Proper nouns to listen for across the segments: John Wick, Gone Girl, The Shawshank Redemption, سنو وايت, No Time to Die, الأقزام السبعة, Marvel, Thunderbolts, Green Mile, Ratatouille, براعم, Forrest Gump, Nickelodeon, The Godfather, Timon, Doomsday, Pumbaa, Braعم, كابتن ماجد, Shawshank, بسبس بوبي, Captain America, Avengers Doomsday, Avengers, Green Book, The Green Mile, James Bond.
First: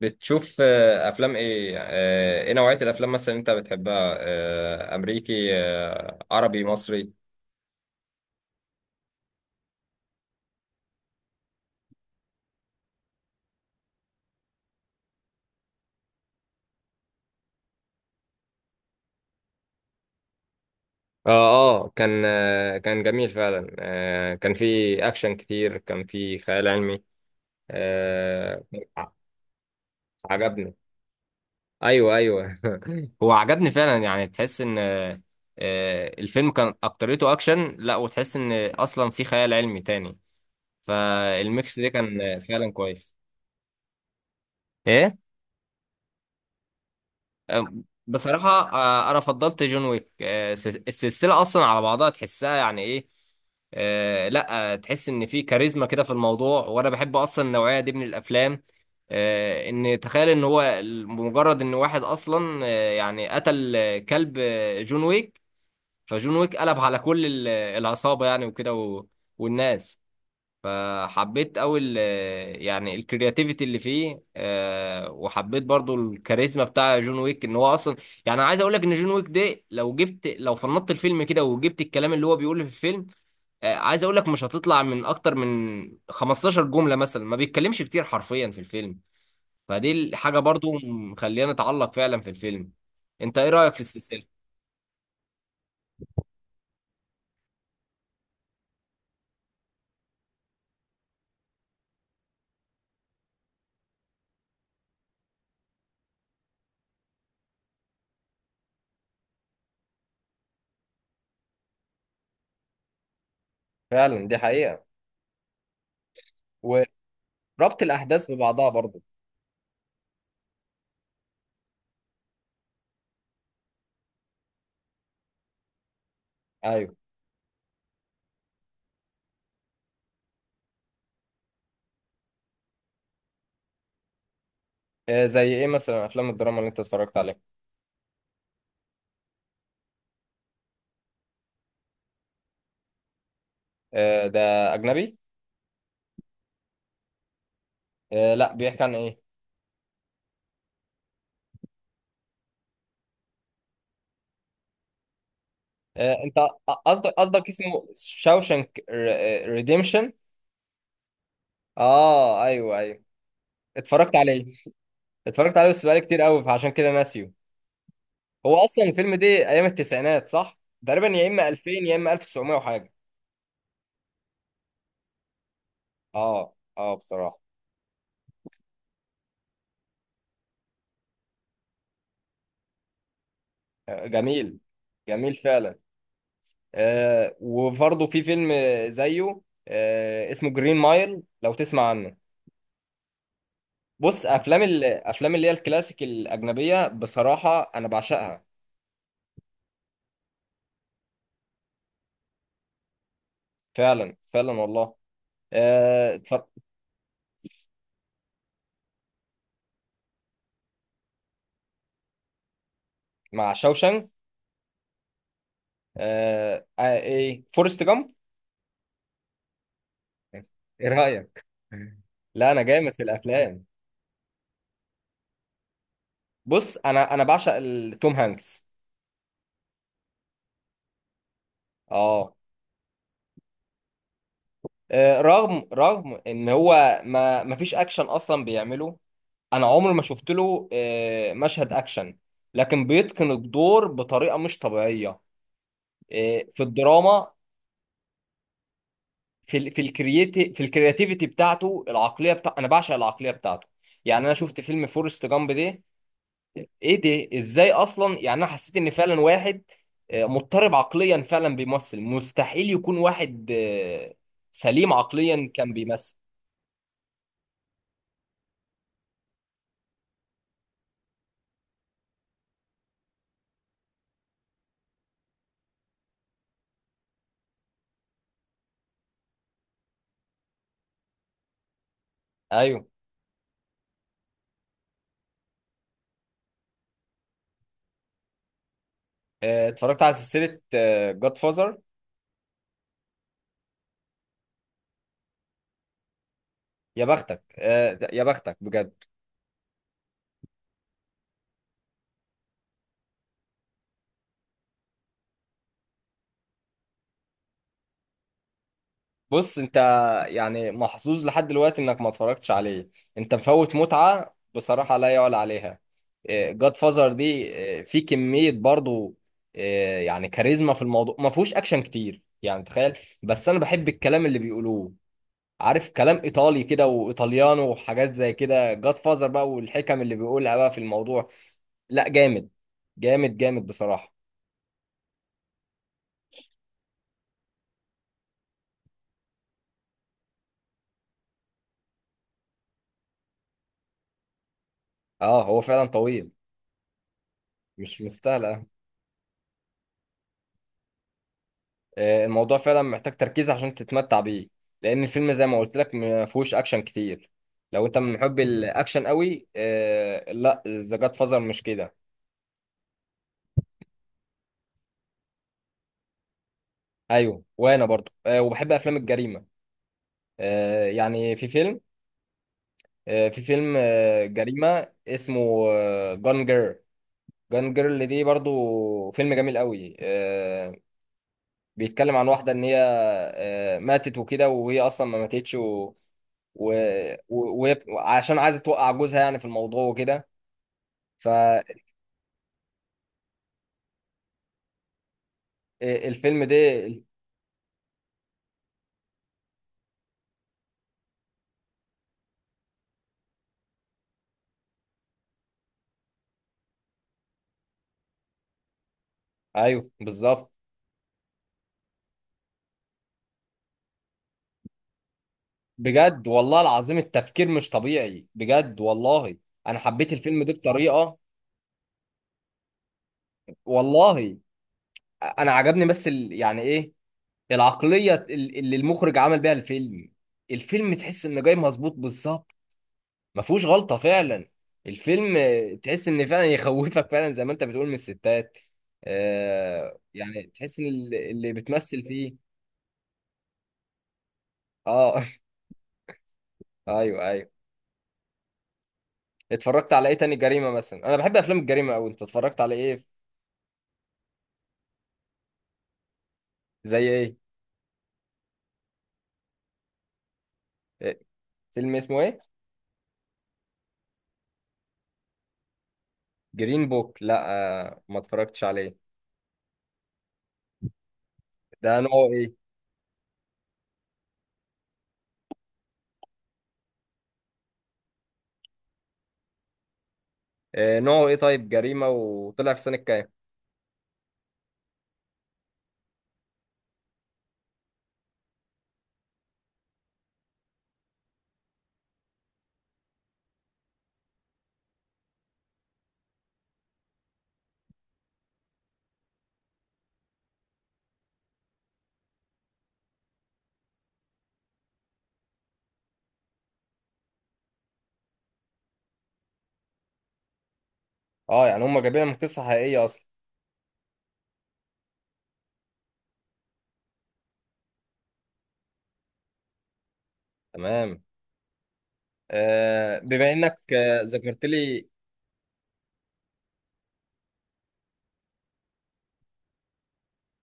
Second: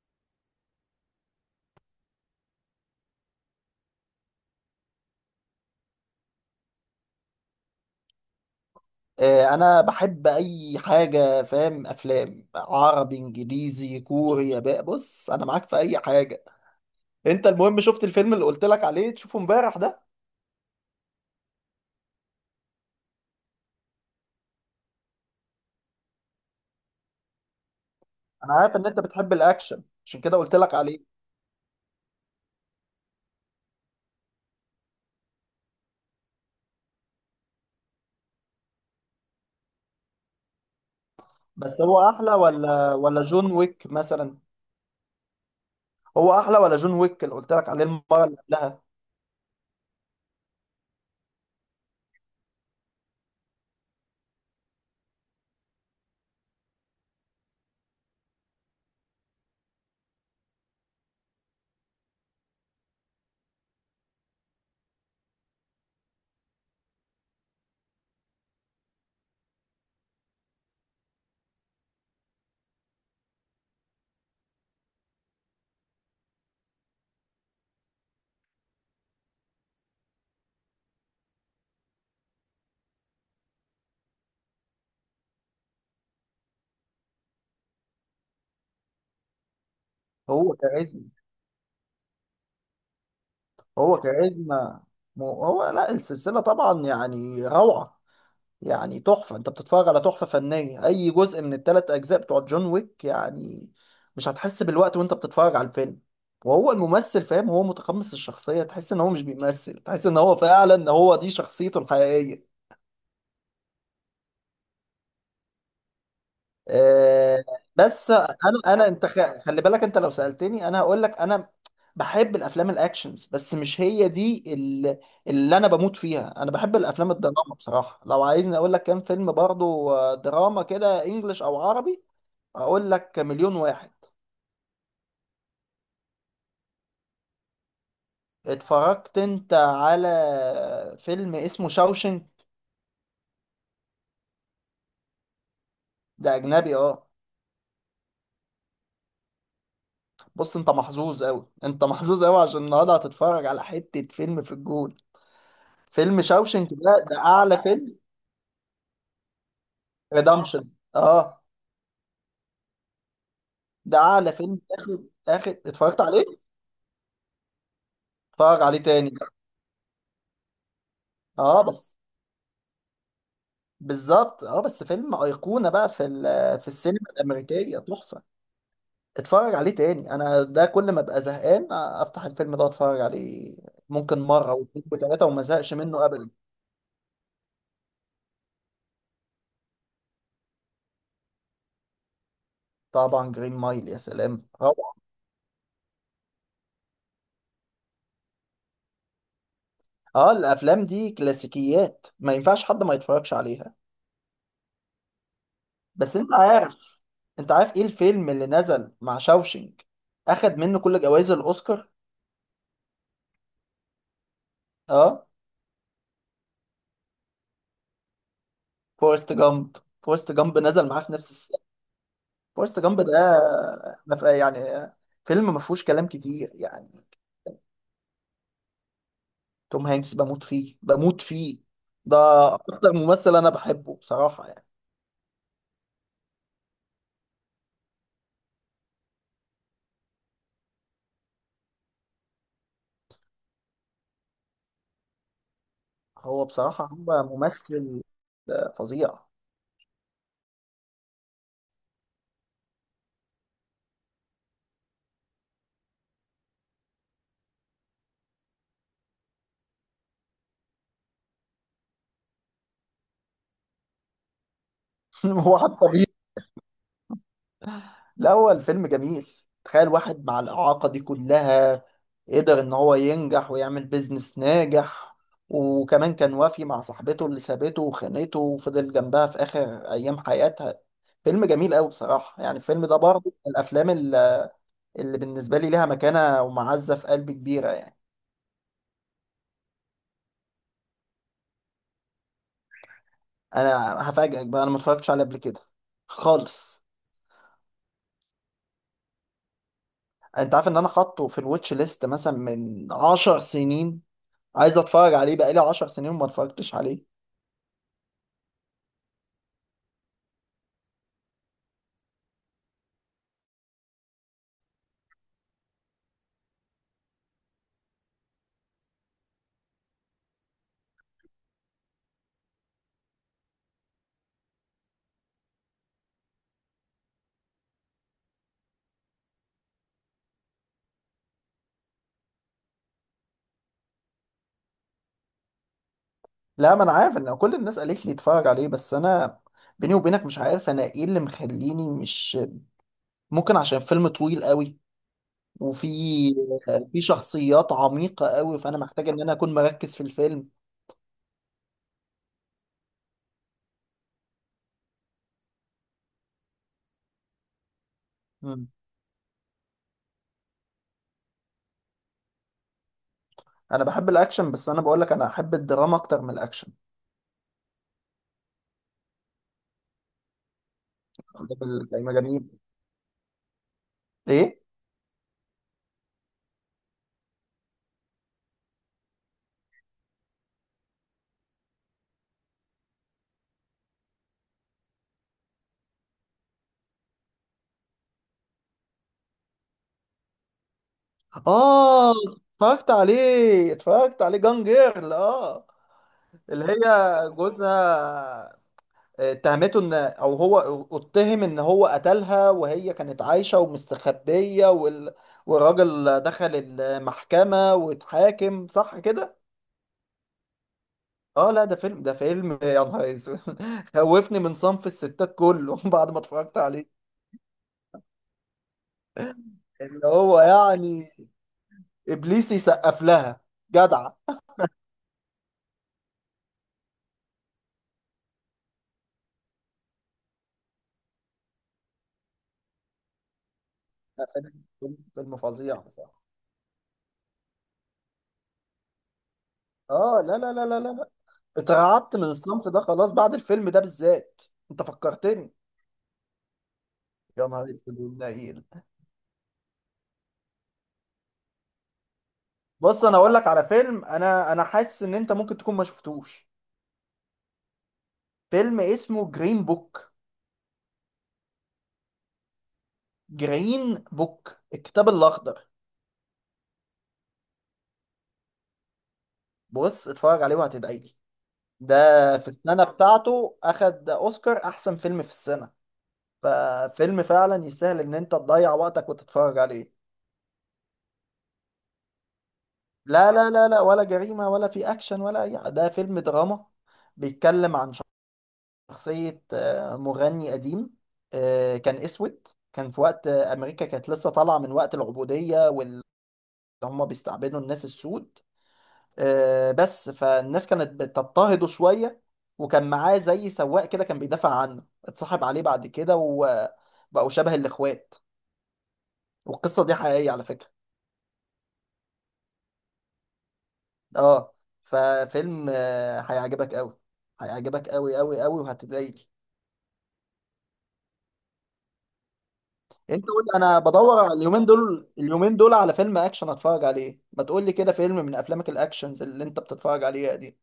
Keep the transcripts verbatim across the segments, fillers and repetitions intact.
بتشوف آه، افلام ايه، آه، ايه نوعية الافلام مثلا انت بتحبها، آه، امريكي، آه، عربي مصري؟ آه، انا بحب اي حاجه فاهم افلام عربي انجليزي كوري ياباني. بص انا معاك في اي حاجه. انت المهم شفت الفيلم اللي قلت لك عليه تشوفه امبارح ده؟ اه. اه كان آه كان جميل فعلا، آه كان في اكشن كتير، كان في خيال علمي. انا آه. عارف ان انت ع- بتحب الاكشن عشان كده قلت عجبني. لك عليه. ايوه ايوه هو عجبني فعلا، يعني تحس ان آه آه، الفيلم كان اكتريته اكشن، لا وتحس ان اصلا في خيال علمي تاني، فالميكس بس ده هو كان احلى آه، فعلا ولا كويس. ولا جون ويك مثلا؟ ايه؟ هو احلى ولا جون ويك اللي قلت أم- لك عليه المره اللي بصراحة قبلها؟ آه، أنا فضلت جون ويك، آه، الس- السلسلة أصلا على بعضها تحسها يعني إيه. آه، لا آه، تحس إن في كاريزما كده في الموضوع، وأنا بحب أصلا النوعية دي من الأفلام. آه، إن تخيل إن هو ال- مجرد إن واحد أصلا، آه، يعني قتل آه، كلب آه، جون ويك، فجون ويك قلب على كل ال- العصابة يعني، وكده و- والناس. فحبيت قوي ال- يعني الكرياتيفيتي اللي فيه، آه، وحبيت برضو الكاريزما بتاع جون ويك، ان هو اصلا يعني. أنا عايز اقول لك ان جون ويك ده لو جبت، لو فنطت الفيلم كده وجبت الكلام اللي هو بيقوله في الفيلم، آه، عايز اقول لك مش هتطلع من اكتر من خمستاشر جملة مثلا، ما بيتكلمش كتير حرفيا في الفيلم، فدي الحاجة هو برضو كاريزما. مخلينا نتعلق فعلا في الفيلم. انت ايه رأيك في هو السلسلة؟ كاريزما. مو- هو لا السلسله طبعا يعني روعه. يعني تحفة، انت بتتفرج على تحفة فنية اي جزء من التلات اجزاء بتوع جون ويك يعني. مش هتحس بالوقت وانت بتتفرج على الفيلم. وهو الممثل فاهم، هو متقمص الشخصية، تحس ان هو مش بيمثل، تحس ان هو فعلا هو دي شخصيته الحقيقية. فعلا دي حقيقة، آه. وربط بس الأحداث انا ببعضها انا برضو. انت خ- خلي بالك، انت لو سألتني انا هقول لك. انا بحب الافلام الاكشنز، بس مش هي دي ال- اللي انا بموت فيها. انا بحب أيوه. الافلام الدراما بصراحة. لو عايزني اقول لك كام فيلم برضو آه، دراما كده انجلش او عربي، اقول لك مليون واحد. آه، زي إيه مثلا أفلام الدراما اللي أنت اتفرجت عليها؟ اتفرجت انت على فيلم اسمه شاوشنك؟ آه، ده أجنبي. ده اجنبي اه. آه، لا، بيحكي عن إيه؟ بص انت محظوظ قوي، انت محظوظ قوي، عشان النهارده هتتفرج على حتة فيلم في الجول. آه، فيلم أنت شاوشنك ده قصدك، ده قصدك اعلى اسمه فيلم. شاوشنك ريديمشن. ريدمشن اه. آه أيوه أيوه، ده اتفرجت اعلى عليه، فيلم اخد اخد اتفرجت عليه بس اتفرجت بقالي كتير عليه. قوي فعشان كده ناسيه. هو اتفرج عليه أصلا تاني. الفيلم ده أيام التسعينات صح؟ تقريبا يا إما اه ألفين بس، يا إما تسعتاشر وحاجة. بالظبط اه. بس فيلم ايقونة بقى في آه. ال- في آه السينما بصراحة. الامريكية، تحفة. اتفرج عليه تاني. انا ده كل ما ابقى زهقان افتح الفيلم ده واتفرج عليه. آه، ممكن مره جميل. واثنين وثلاثه جميل وما زهقش فعلا. منه ابدا. آه، وبرضه في فيلم زيه، آه، اسمه جرين مايل، لو تسمع عنه. طبعا جرين مايل يا بص، سلام افلام، روعة. الافلام اللي هي الكلاسيك الاجنبيه بصراحه انا بعشقها. اه الافلام دي كلاسيكيات، ما ينفعش حد ما يتفرجش عليها. فعلا فعلا والله. آه، بس انت اتفرج- عارف، انت عارف ايه الفيلم اللي نزل مع شاوشينج اخد منه كل جوائز الاوسكار؟ مع شوشنج. اه، آه، آه، ايه، فورست جامب. فورست جامب. فورست جامب ايه نزل معاه في نفس رايك؟ السنه. لا انا فورست جامد جامب في ده الافلام. ما ف- يعني فيلم ما فيهوش كلام كتير بص يعني. انا، انا بعشق ال- توم هانكس. توم هانكس بموت فيه، بموت فيه. ده اه. اكتر ممثل انا بحبه بصراحة يعني. آه، رغم رغم ان هو ما ما فيش اكشن اصلا بيعمله، انا عمري ما شفت له آه، مشهد اكشن، لكن بيتقن الدور بطريقه مش طبيعيه هو آه، في بصراحة هو الدراما. ممثل آه، فظيع. في ال في الكرياتي في الكرياتيفيتي بتاعته، العقليه بتاع، انا بعشق العقليه بتاعته. يعني انا شفت فيلم فورست جامب ده، ايه ده؟ ازاي اصلا؟ يعني انا حسيت ان فعلا واحد آه، مضطرب عقليا فعلا بيمثل، مستحيل يكون واحد آه، سليم عقليا هو كان حتى بيمثل. الأول فيلم جميل. تخيل واحد مع الإعاقة دي كلها قدر إن هو ينجح ويعمل بيزنس ناجح، وكمان كان وافي مع صاحبته اللي سابته وخانته وفضل جنبها في آخر أيام حياتها. فيلم جميل أوي بصراحة. يعني الفيلم ايوه. ده برضه من الأفلام اللي اللي بالنسبة لي ليها مكانة ومعزة في قلبي كبيرة يعني. آه، اتفرجت على سلسله جاد فازر؟ أنا هفاجئك بقى، أنا ما اتفرجتش عليه قبل كده خالص. يا بختك، آه، يا بختك بجد. أنت عارف إن أنا حاطه في الواتش ليست مثلا من عشر سنين؟ عايز أتفرج عليه بقالي عشر سنين وما اتفرجتش عليه. بص انت يعني محظوظ لحد دلوقتي انك ما اتفرجتش عليه، انت مفوت متعة بصراحة لا يعلى عليها. جاد فازر دي، اه، في كمية برضو، اه، يعني كاريزما في الموضوع، ما فيهوش اكشن كتير يعني. تخيل، بس انا بحب الكلام اللي بيقولوه، عارف، كلام ايطالي كده وايطاليانو وحاجات زي كده. جاد فازر بقى والحكم اللي بيقولها بقى في الموضوع، لا جامد، جامد جامد بصراحة. لا ما انا عارف ان كل الناس قالت لي اتفرج عليه، بس انا بيني وبينك مش عارف انا ايه اللي مخليني مش ممكن. عشان فيلم طويل قوي، اه هو فعلا وفي طويل. في شخصيات مش عميقة مستاهل قوي، آه. فانا محتاج ان انا اكون مركز في الفيلم. آه، الموضوع فعلا محتاج تركيز عشان تتمتع بيه، لان الفيلم زي ما قلت لك ما فيهوش اكشن كتير. لو انت من محب مم. الاكشن قوي، آه، لا، ذا جاد فازر مش كده. انا بحب الاكشن، بس انا بقول لك انا احب الدراما اكتر من الاكشن. ايوه، وانا برضو آه، وبحب افلام الجريمه. آه، يعني في ده فيلم بال- جميل. آه، في فيلم آه، ايه جريمه اسمه جان جيرل. جان جيرل دي برضو فيلم جميل قوي. آه، بيتكلم عن واحده ان هي آه، ماتت وكده، وهي اصلا ما ماتتش، وعشان و... و... وهي بت- عشان عايزه توقع جوزها يعني في الموضوع وكده. اه. اتفرجت عليه، اتفرجت عليه جان جيرل اه. فالفيلم ده، اللي هي جوزها اتهمته ان او هو اتهم ان هو قتلها، وهي كانت عايشة ومستخبية، وال... والراجل دخل المحكمة واتحاكم، صح كده؟ ايوه بالظبط. اه لا، ده فيلم، ده فيلم يا نهار اسود. خوفني من صنف الستات كله بعد ما بجد اتفرجت والله عليه. العظيم التفكير مش طبيعي بجد والله. انا اللي حبيت هو الفيلم ده يعني بطريقه ابليس يسقف لها، جدع. والله. انا عجبني بس ال... يعني ايه، العقليه ال- اللي المخرج عمل بيها الفيلم، الفيلم تحس انه جاي مظبوط بالظبط، ما فيهوش غلطة لا، فعلا. فيلم الفيلم فيلم آه، فظيع تحس بصراحة. ان فعلا يخوفك فعلا زي ما انت بتقول من الستات. آه اه لا يعني لا لا تحس لا ان لا لا. ال- اللي بتمثل اترعبت من فيه. الصنف ده خلاص بعد الفيلم ده بالذات. انت اه. فكرتني. ايوه يا ايوه. نهار اسود والنيل. اتفرجت على ايه تاني جريمة مثلا؟ انا بحب افلام الجريمة اوي، انت اتفرجت على ايه؟ بص انا اقول لك على فيلم، انا انا حاسس ان انت ممكن تكون ما شفتوش زي ايه؟ فيلم اسمه جرين بوك. آه، فيلم اسمه ايه؟ جرين بوك الكتاب الاخضر. جرين بوك؟ لا آه، ما اتفرجتش عليه. بص اتفرج عليه وهتدعي لي. ده نوعه ده في ايه؟ السنه بتاعته اخد اوسكار احسن فيلم في السنه. ففيلم فعلا يستاهل ان انت تضيع وقتك وتتفرج عليه. آه نوعه ايه طيب، جريمة؟ وطلع في سنة كام؟ لا لا لا لا ولا جريمه ولا في اكشن ولا اي، ده فيلم دراما. بيتكلم عن شخصية آه، مغني قديم آه، كان أسود، كان في وقت آه، أمريكا كانت لسه طالعة من وقت العبودية واللي هم بيستعبدوا الناس السود آه، بس فالناس كانت بتضطهده شوية. وكان معاه زي سواق كده كان بيدافع عنه، اتصاحب عليه بعد كده وبقوا شبه الإخوات. والقصة دي حقيقية على فكرة. اه، يعني هم جايبينها من قصة حقيقية اصلا. اه ففيلم آه، هيعجبك أوي، هيعجبك أوي أوي أوي وهتتضايق. تمام. آه انت قول بما لي، انك انا بدور آه، على ذكرت اليومين لي، دول، اليومين دول على فيلم اكشن اتفرج عليه، ما تقول لي كده فيلم من افلامك الاكشنز اللي انت بتتفرج عليها دي.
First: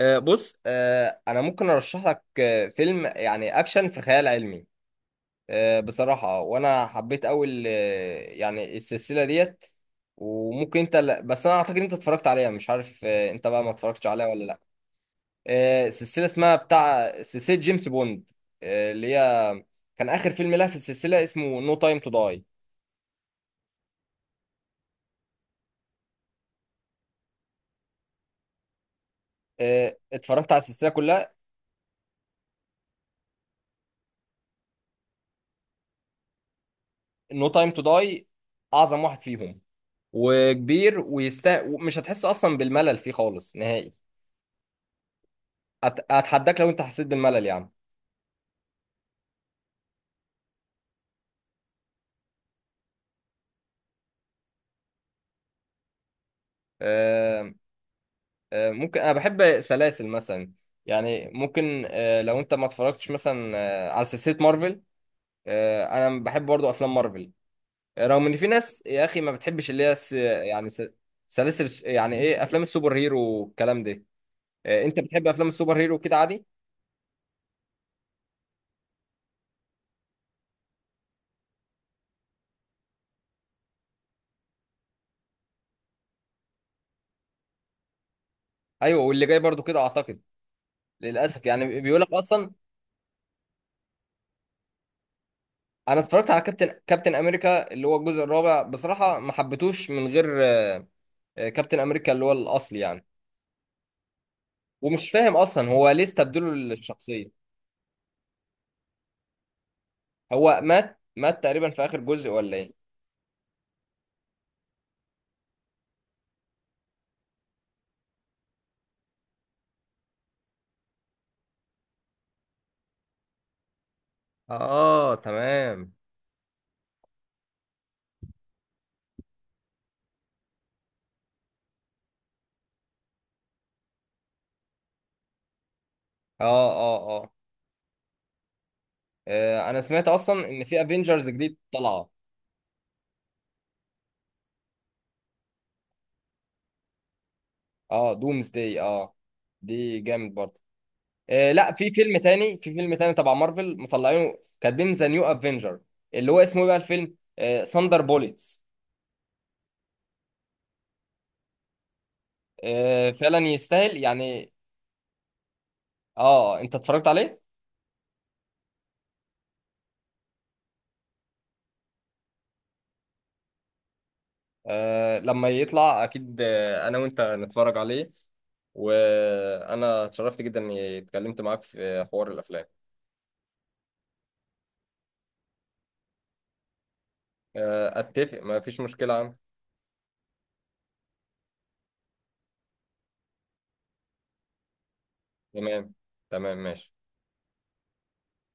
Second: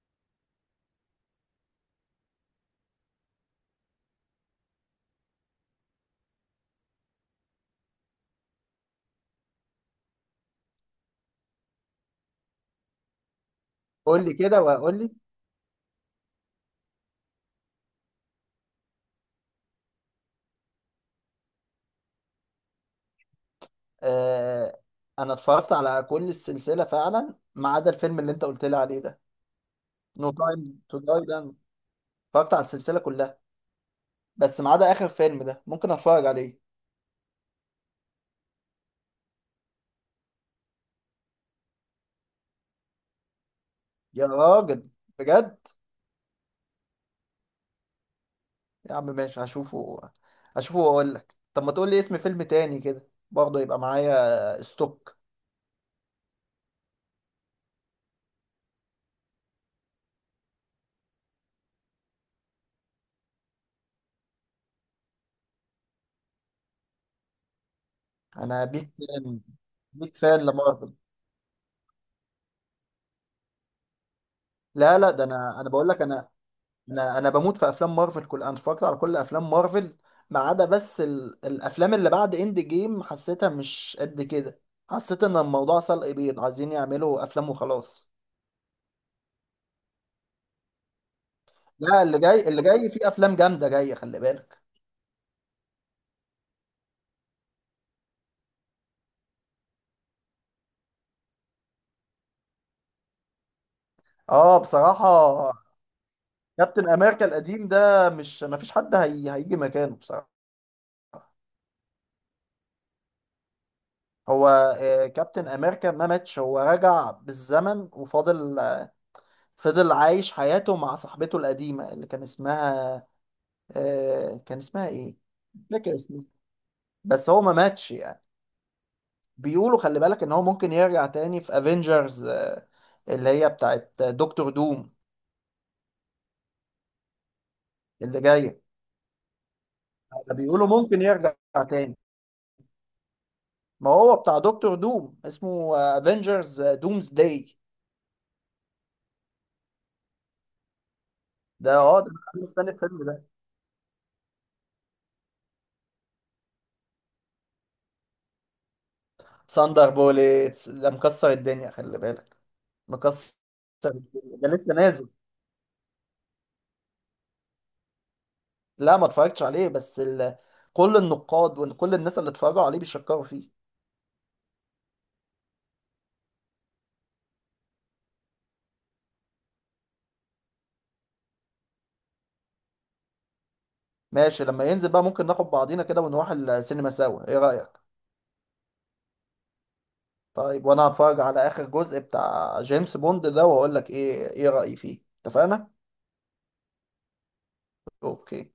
آه، بص، آه، انا ممكن ارشح لك آه، فيلم يعني اكشن في خيال علمي آه، بصراحه، وانا حبيت اول آه، يعني السلسله ديت. وممكن انت، لا بس انا اعتقد انت اتفرجت عليها، مش عارف آه، انت بقى ما اتفرجتش قول عليها لي ولا لا. كده وهقول لي. آه، سلسله اسمها بتاع سلسله جيمس بوند، آه، اللي هي كان اخر فيلم لها في السلسله اسمه نو تايم تو داي. آه انا اتفرجت على كل السلسله فعلا ما عدا الفيلم اللي انت قلت لي عليه ده. نو اتفرجت على تايم السلسله تو داي كلها؟ ده، أنا اتفرجت على السلسله كلها بس ما عدا اخر فيلم ده. ممكن اتفرج عليه. نو تايم تو داي اعظم واحد فيهم، وكبير ويستاهل، مش هتحس اصلا بالملل فيه خالص نهائي. يا راجل بجد. أت- اتحداك لو انت حسيت بالملل يا عم. يا عم ماشي، هشوفه، هشوفه واقول لك. طب ما تقول لي اسم فيلم تاني كده برضه يبقى معايا ستوك. آه، آه، ممكن، انا بحب سلاسل مثلا، يعني ممكن آه، لو انت ما اتفرجتش مثلا آه، على سلسله مارفل. آه، انا بحب برضو افلام مارفل آه، رغم ان في انا ناس بيك يا اخي ما فان، بتحبش اللي هي س- بيك فان يعني س- لمارفل. سلاسل الس- يعني ايه، افلام السوبر هيرو والكلام ده. آه، لا انت لا، ده بتحب افلام انا انا السوبر بقول هيرو لك كده انا عادي. انا انا بموت في افلام مارفل. كل انا اتفرجت على كل افلام مارفل ما عدا بس ال... الافلام اللي بعد اند جيم، حسيتها مش قد كده. حسيت ان الموضوع سلق بيض، عايزين يعملوا افلام وخلاص. ايوه، واللي جاي برضو كده اعتقد للاسف يعني، بيقول لا، لك اللي جاي اصلا. اللي جاي فيه افلام جامده جايه، خلي بالك. انا اتفرجت على كابتن كابتن امريكا اللي هو الجزء الرابع، بصراحه ما حبيتوش من غير آه، كابتن امريكا اللي هو الاصلي يعني. اه بصراحه. ومش فاهم اصلا هو ليه استبدلوا كابتن امريكا الشخصيه. القديم ده مش ما فيش حد هي... هيجي مكانه بصراحه. هو مات مات تقريبا في اخر جزء، ولا ايه؟ هو آه، كابتن امريكا ما ماتش، هو رجع بالزمن وفاضل فضل عايش حياته مع صاحبته القديمة اللي كان اسمها آه، كان اسمها اه ايه؟ مش تمام. فاكر اسمها. بس هو ما ماتش يعني. بيقولوا خلي بالك ان هو ممكن يرجع تاني في افنجرز آه، اللي هي بتاعت دكتور دوم اه. اه. اه. اللي جاية. آه، انا سمعت اصلا ان بيقولوا في ممكن افنجرز يرجع جديد تاني. طالعه. ما هو بتاع دكتور دوم اسمه افنجرز دومز داي. اه دومز داي، اه، دي جامد برضه. آه لا، ده في اه ده فيلم انا تاني، مستني في فيلم الفيلم تاني ده. تبع مارفل مطلعينه كاتبين ذا نيو افنجر، اللي هو اسمه إيه بقى الفيلم، آه ساندر بوليتس. ساندر بوليتس ده مكسر الدنيا خلي بالك. آه مكسر فعلا يستاهل الدنيا. ده يعني. لسه نازل. اه انت اتفرجت عليه؟ لا ما اتفرجتش عليه، بس ال... كل النقاد وكل الناس اللي اتفرجوا عليه بيشكروا فيه. آه لما يطلع اكيد آه، انا وانت نتفرج عليه. وانا اتشرفت جدا اني اتكلمت معاك في حوار الافلام. ماشي، لما ينزل بقى ممكن ناخد بعضينا كده ونروح السينما سوا، ايه رأيك؟ آه اتفق، ما فيش مشكلة عم. طيب وانا هتفرج على اخر جزء بتاع جيمس بوند ده واقول لك ايه ايه رأيي فيه، اتفقنا. تمام. تمام ماشي. اوكي.